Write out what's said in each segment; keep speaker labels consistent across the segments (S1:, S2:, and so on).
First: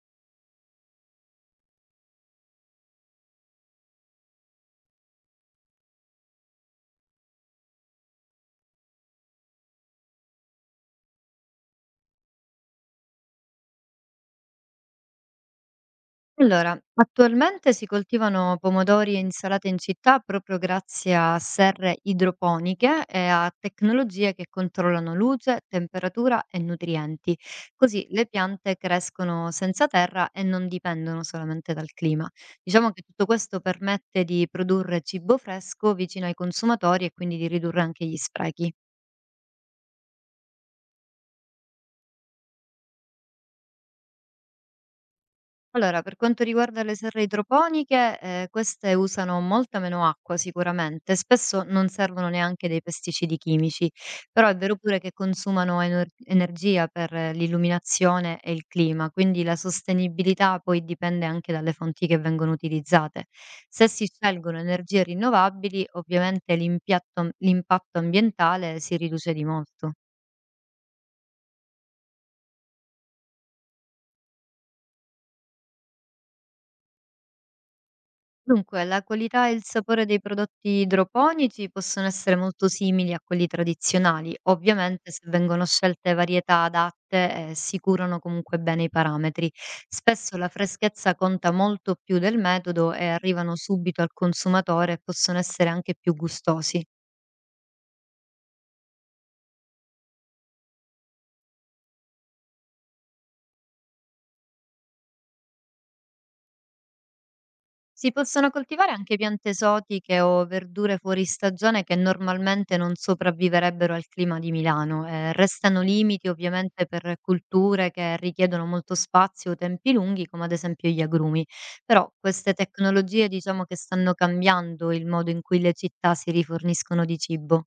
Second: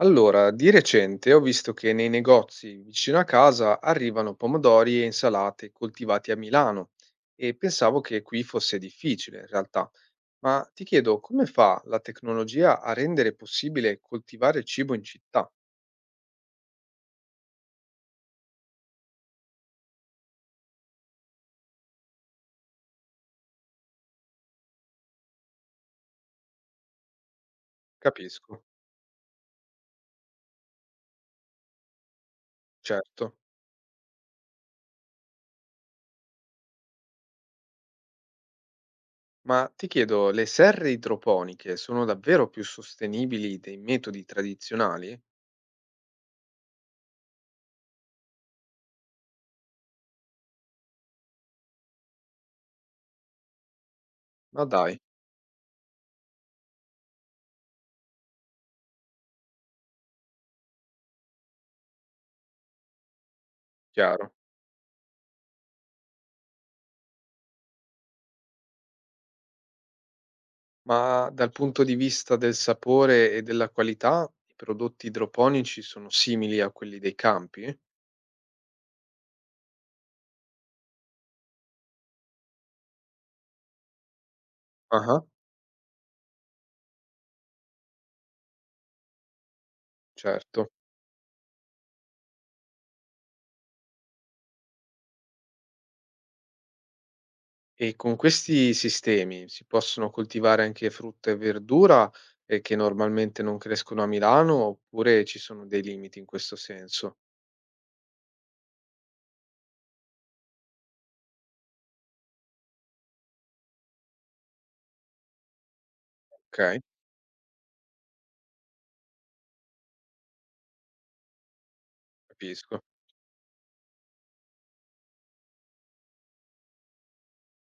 S1: Allora, di recente ho visto che nei negozi vicino a casa arrivano pomodori e insalate coltivati a Milano e pensavo che qui fosse difficile in realtà. Ma ti chiedo, come fa la tecnologia a rendere possibile coltivare cibo in città?
S2: Allora, attualmente si coltivano pomodori e insalate in città proprio grazie a serre idroponiche e a tecnologie che controllano luce, temperatura e nutrienti. Così le
S1: Capisco,
S2: piante crescono senza terra e non dipendono solamente dal clima. Diciamo che tutto
S1: certo.
S2: questo permette di produrre cibo fresco vicino ai consumatori e quindi di ridurre anche gli sprechi.
S1: Ma ti chiedo, le serre idroponiche sono davvero più sostenibili dei metodi tradizionali?
S2: Allora, per quanto riguarda le serre idroponiche, queste usano molta meno acqua sicuramente, spesso non servono neanche dei pesticidi chimici, però è
S1: Ma
S2: vero
S1: dai,
S2: pure che consumano energia per l'illuminazione e il clima, quindi la sostenibilità poi dipende anche dalle fonti che vengono utilizzate. Se si
S1: chiaro.
S2: scelgono energie rinnovabili, ovviamente l'impatto ambientale si riduce di molto.
S1: Ma dal punto di vista del sapore e della qualità, i prodotti idroponici sono simili a quelli dei campi?
S2: Dunque, la qualità e il sapore dei prodotti idroponici possono essere molto simili a quelli tradizionali, ovviamente se
S1: Ah,
S2: vengono scelte varietà adatte e si curano comunque bene i parametri. Spesso la
S1: certo.
S2: freschezza conta molto più del metodo e arrivano subito al consumatore e possono essere anche più gustosi.
S1: E con questi sistemi si possono coltivare anche frutta e verdura che normalmente non crescono a Milano, oppure ci sono dei limiti in questo senso?
S2: Si possono coltivare anche piante esotiche o verdure fuori stagione che normalmente non sopravviverebbero al clima di Milano. Restano limiti
S1: Ok,
S2: ovviamente per culture che richiedono molto spazio o tempi lunghi, come ad esempio gli agrumi. Però queste
S1: capisco.
S2: tecnologie diciamo che stanno cambiando il modo in cui le città si riforniscono di cibo.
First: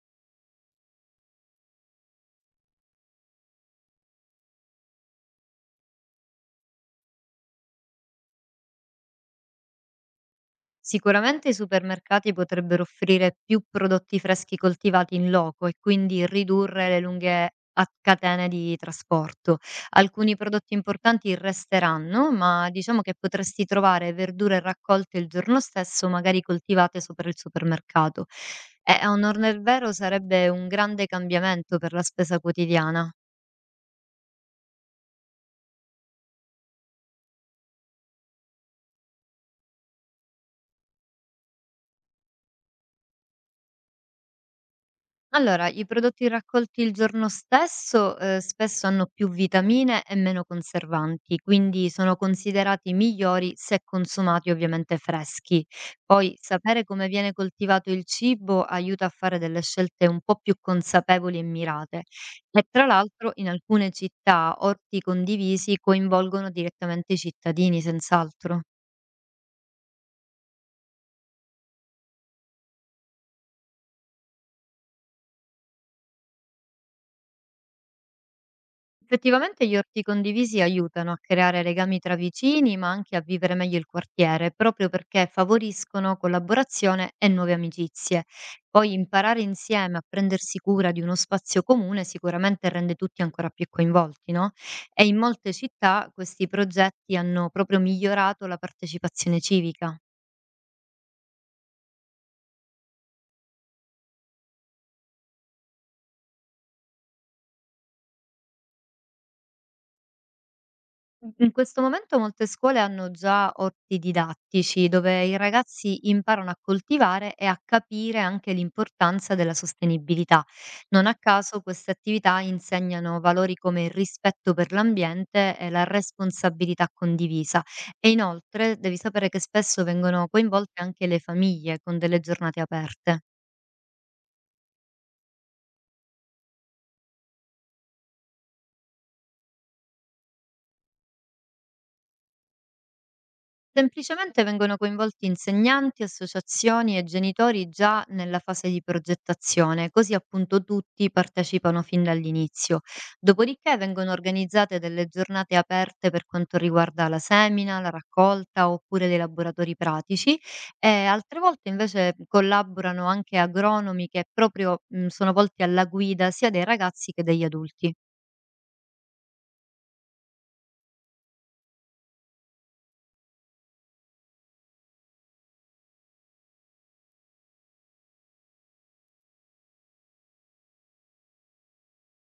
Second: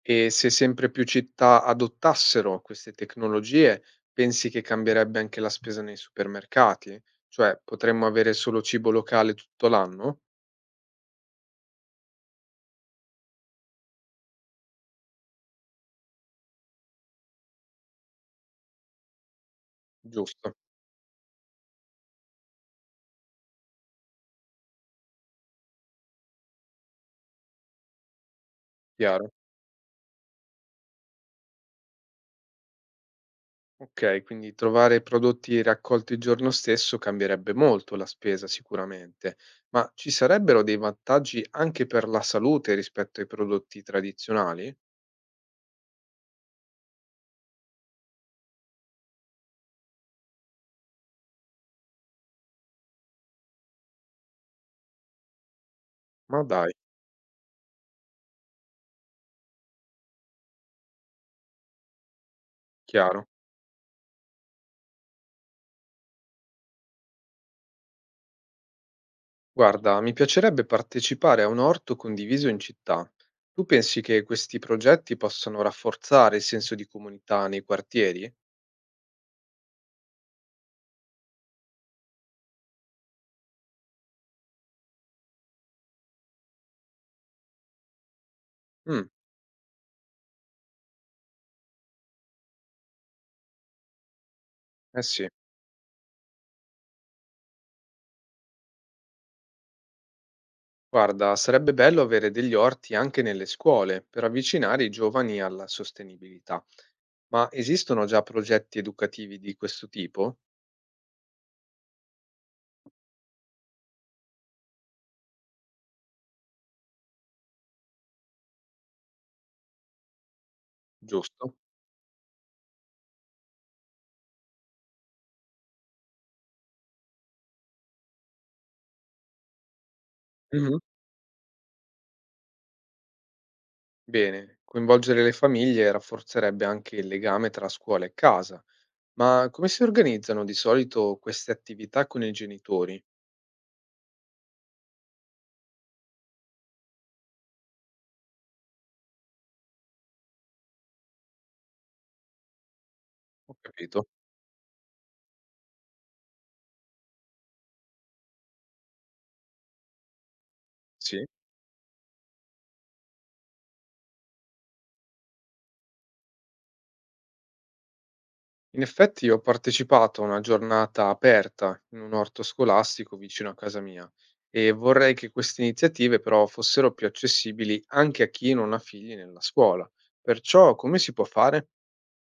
S1: E se sempre più città adottassero queste tecnologie, pensi che cambierebbe anche la spesa nei supermercati? Cioè, potremmo avere solo cibo locale tutto l'anno?
S2: Sicuramente i supermercati potrebbero offrire più prodotti freschi coltivati in loco e quindi ridurre le lunghe catene di trasporto. Alcuni
S1: Giusto,
S2: prodotti importanti resteranno, ma diciamo che potresti trovare verdure raccolte il giorno stesso, magari coltivate sopra il supermercato. E a
S1: chiaro.
S2: onor del vero sarebbe un grande cambiamento per la spesa quotidiana.
S1: Okay, quindi trovare prodotti raccolti il giorno stesso cambierebbe molto la spesa sicuramente, ma ci sarebbero dei vantaggi anche per la salute rispetto ai prodotti tradizionali?
S2: Allora, i prodotti raccolti il giorno stesso, spesso hanno più vitamine e meno conservanti, quindi sono considerati migliori se consumati ovviamente freschi. Poi
S1: Ma dai,
S2: sapere come viene coltivato il cibo aiuta a fare delle scelte un po' più consapevoli e mirate. E tra
S1: chiaro.
S2: l'altro in alcune città orti condivisi coinvolgono direttamente i cittadini, senz'altro.
S1: Guarda, mi piacerebbe partecipare a un orto condiviso in città. Tu pensi che questi progetti possano rafforzare il senso di comunità nei quartieri?
S2: Effettivamente gli orti condivisi aiutano a creare legami tra vicini, ma anche a vivere meglio il quartiere, proprio perché favoriscono collaborazione e nuove amicizie. Poi
S1: Mm,
S2: imparare insieme a prendersi cura di uno spazio comune sicuramente rende tutti ancora più coinvolti, no?
S1: eh
S2: E in
S1: sì.
S2: molte città questi progetti hanno proprio migliorato la partecipazione civica.
S1: Guarda, sarebbe bello avere degli orti anche nelle scuole per avvicinare i giovani alla sostenibilità. Ma esistono già progetti educativi di questo tipo?
S2: Mhmm, In questo momento molte scuole hanno già orti didattici dove i ragazzi imparano a coltivare e a capire anche l'importanza della sostenibilità. Non a
S1: Giusto?
S2: caso queste attività insegnano valori come il rispetto per l'ambiente e la responsabilità condivisa. E inoltre devi sapere che spesso vengono
S1: Mh-mh.
S2: coinvolte anche le famiglie con delle giornate aperte.
S1: Bene, coinvolgere le famiglie rafforzerebbe anche il legame tra scuola e casa. Ma come si organizzano di solito queste attività con i genitori?
S2: Semplicemente vengono coinvolti insegnanti, associazioni e genitori già nella fase di progettazione, così appunto tutti partecipano fin dall'inizio.
S1: Ho
S2: Dopodiché
S1: capito.
S2: vengono organizzate delle giornate aperte per quanto riguarda la semina, la raccolta oppure dei laboratori pratici, e
S1: Sì.
S2: altre volte invece collaborano anche agronomi che proprio sono volti alla guida sia dei ragazzi che degli adulti.
S1: In effetti ho partecipato a una giornata aperta in un orto scolastico vicino a casa mia e vorrei che queste iniziative però fossero più accessibili anche a chi non ha figli nella scuola. Perciò come si può fare?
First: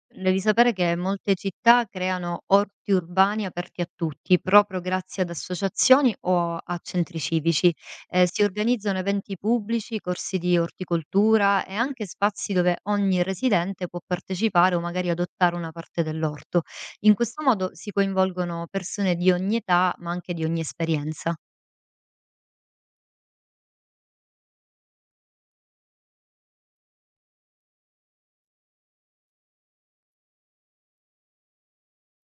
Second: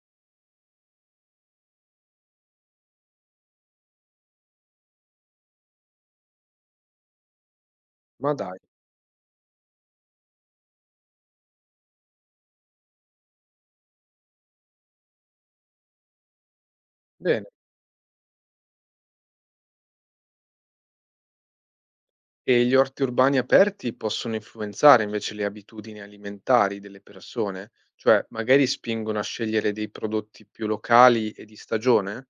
S2: Devi sapere che molte città creano orti urbani aperti a tutti, proprio grazie ad associazioni o a centri civici.
S1: Ma
S2: Si
S1: dai,
S2: organizzano eventi pubblici, corsi di orticoltura e anche spazi dove ogni residente può partecipare o magari adottare una parte dell'orto. In questo
S1: bene.
S2: modo si coinvolgono persone di ogni età, ma anche di ogni esperienza.
S1: E gli orti urbani aperti possono influenzare invece le abitudini alimentari delle persone, cioè magari spingono a scegliere dei prodotti più locali e di stagione,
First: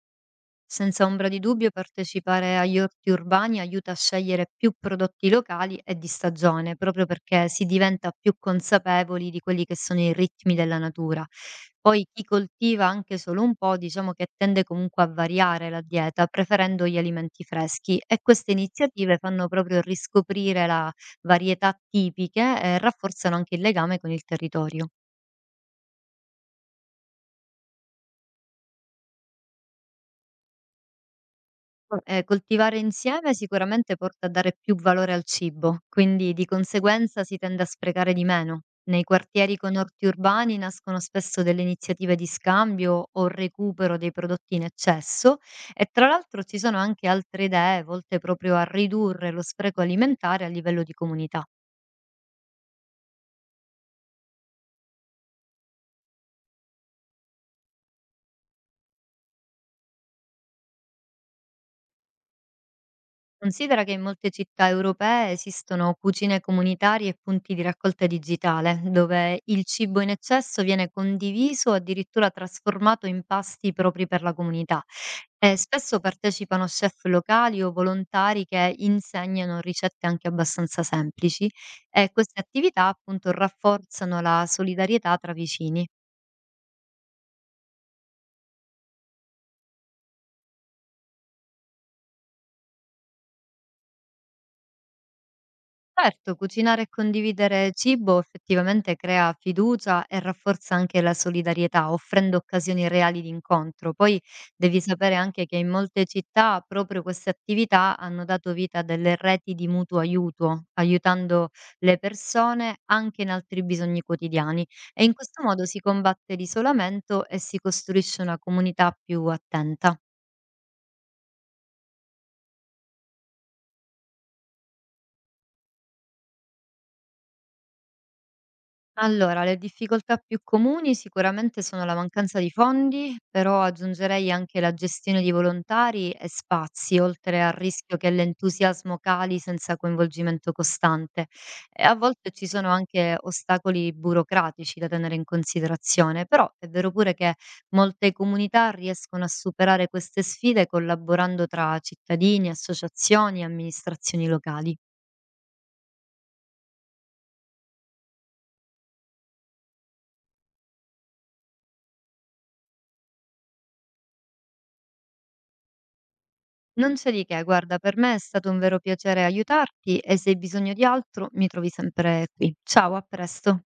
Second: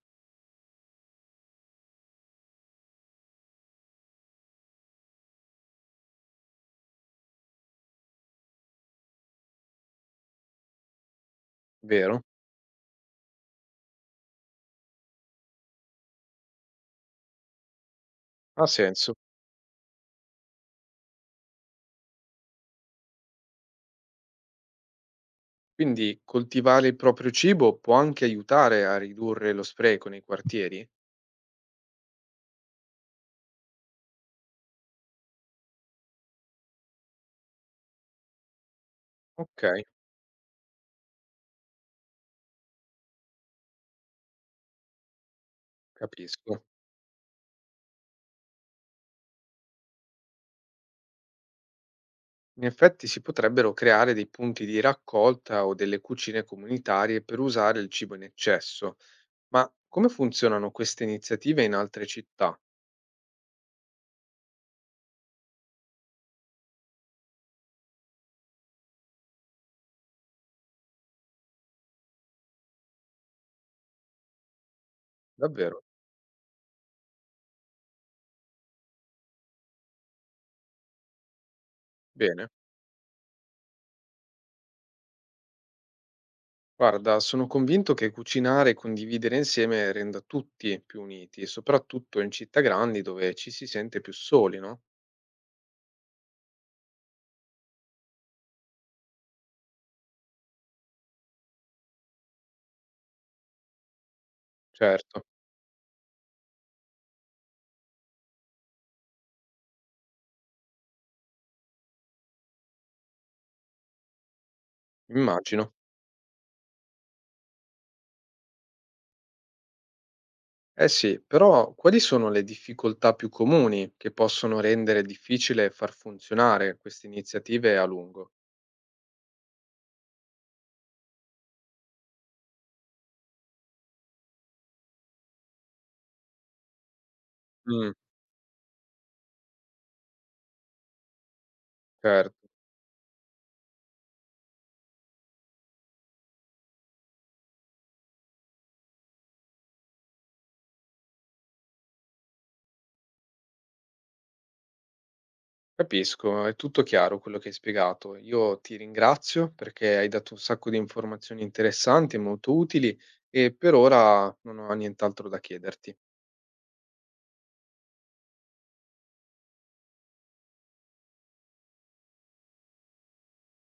S2: Senza ombra di dubbio partecipare agli orti urbani aiuta a scegliere più prodotti locali e di stagione, proprio perché si diventa più consapevoli di quelli che sono i ritmi della natura. Poi
S1: vero?
S2: chi coltiva anche solo un po', diciamo che tende comunque a variare la dieta, preferendo gli alimenti freschi, e queste
S1: Ha senso.
S2: iniziative fanno proprio riscoprire la varietà tipiche e rafforzano anche il legame con il territorio.
S1: Quindi coltivare il proprio cibo può anche aiutare a ridurre lo spreco nei quartieri?
S2: Co Coltivare insieme sicuramente porta a dare più valore al cibo, quindi di conseguenza si tende a sprecare di meno. Nei quartieri
S1: Ok,
S2: con orti urbani nascono spesso delle iniziative di scambio o recupero dei prodotti in eccesso, e tra l'altro ci
S1: capisco.
S2: sono anche altre idee volte proprio a ridurre lo spreco alimentare a livello di comunità.
S1: In effetti si potrebbero creare dei punti di raccolta o delle cucine comunitarie per usare il cibo in eccesso. Ma come funzionano queste iniziative in altre città?
S2: Considera che in molte città europee esistono cucine comunitarie e punti di raccolta digitale, dove il cibo in eccesso viene condiviso o addirittura trasformato in pasti propri per la comunità. E
S1: Davvero?
S2: spesso partecipano chef locali o volontari che insegnano ricette anche abbastanza semplici, e queste
S1: Bene.
S2: attività appunto rafforzano la solidarietà tra vicini.
S1: Guarda, sono convinto che cucinare e condividere insieme renda tutti più uniti, soprattutto in città grandi dove ci si sente più soli, no?
S2: Certo, cucinare e condividere cibo effettivamente crea fiducia e rafforza anche la solidarietà, offrendo occasioni reali di incontro. Poi devi sapere
S1: Certo,
S2: anche che in molte città proprio queste attività hanno dato vita a delle reti di mutuo aiuto, aiutando le persone anche in altri bisogni quotidiani. E in questo modo
S1: immagino.
S2: si combatte l'isolamento e si costruisce una comunità più attenta.
S1: Eh sì, però quali sono le difficoltà più comuni che possono rendere difficile far funzionare queste iniziative a lungo?
S2: Allora, le difficoltà più comuni sicuramente sono la mancanza di fondi, però aggiungerei anche la gestione di volontari e spazi, oltre al
S1: Mm,
S2: rischio che l'entusiasmo cali senza coinvolgimento costante. E a volte ci
S1: certo,
S2: sono anche ostacoli burocratici da tenere in considerazione, però è vero pure che molte comunità riescono a superare queste sfide collaborando tra cittadini, associazioni e amministrazioni locali.
S1: capisco, è tutto chiaro quello che hai spiegato. Io ti ringrazio perché hai dato un sacco di informazioni interessanti e molto utili e per ora non ho nient'altro da chiederti.
S2: Non c'è di che, guarda, per me è stato un vero piacere aiutarti e se hai bisogno di altro mi trovi sempre qui. Ciao, a presto.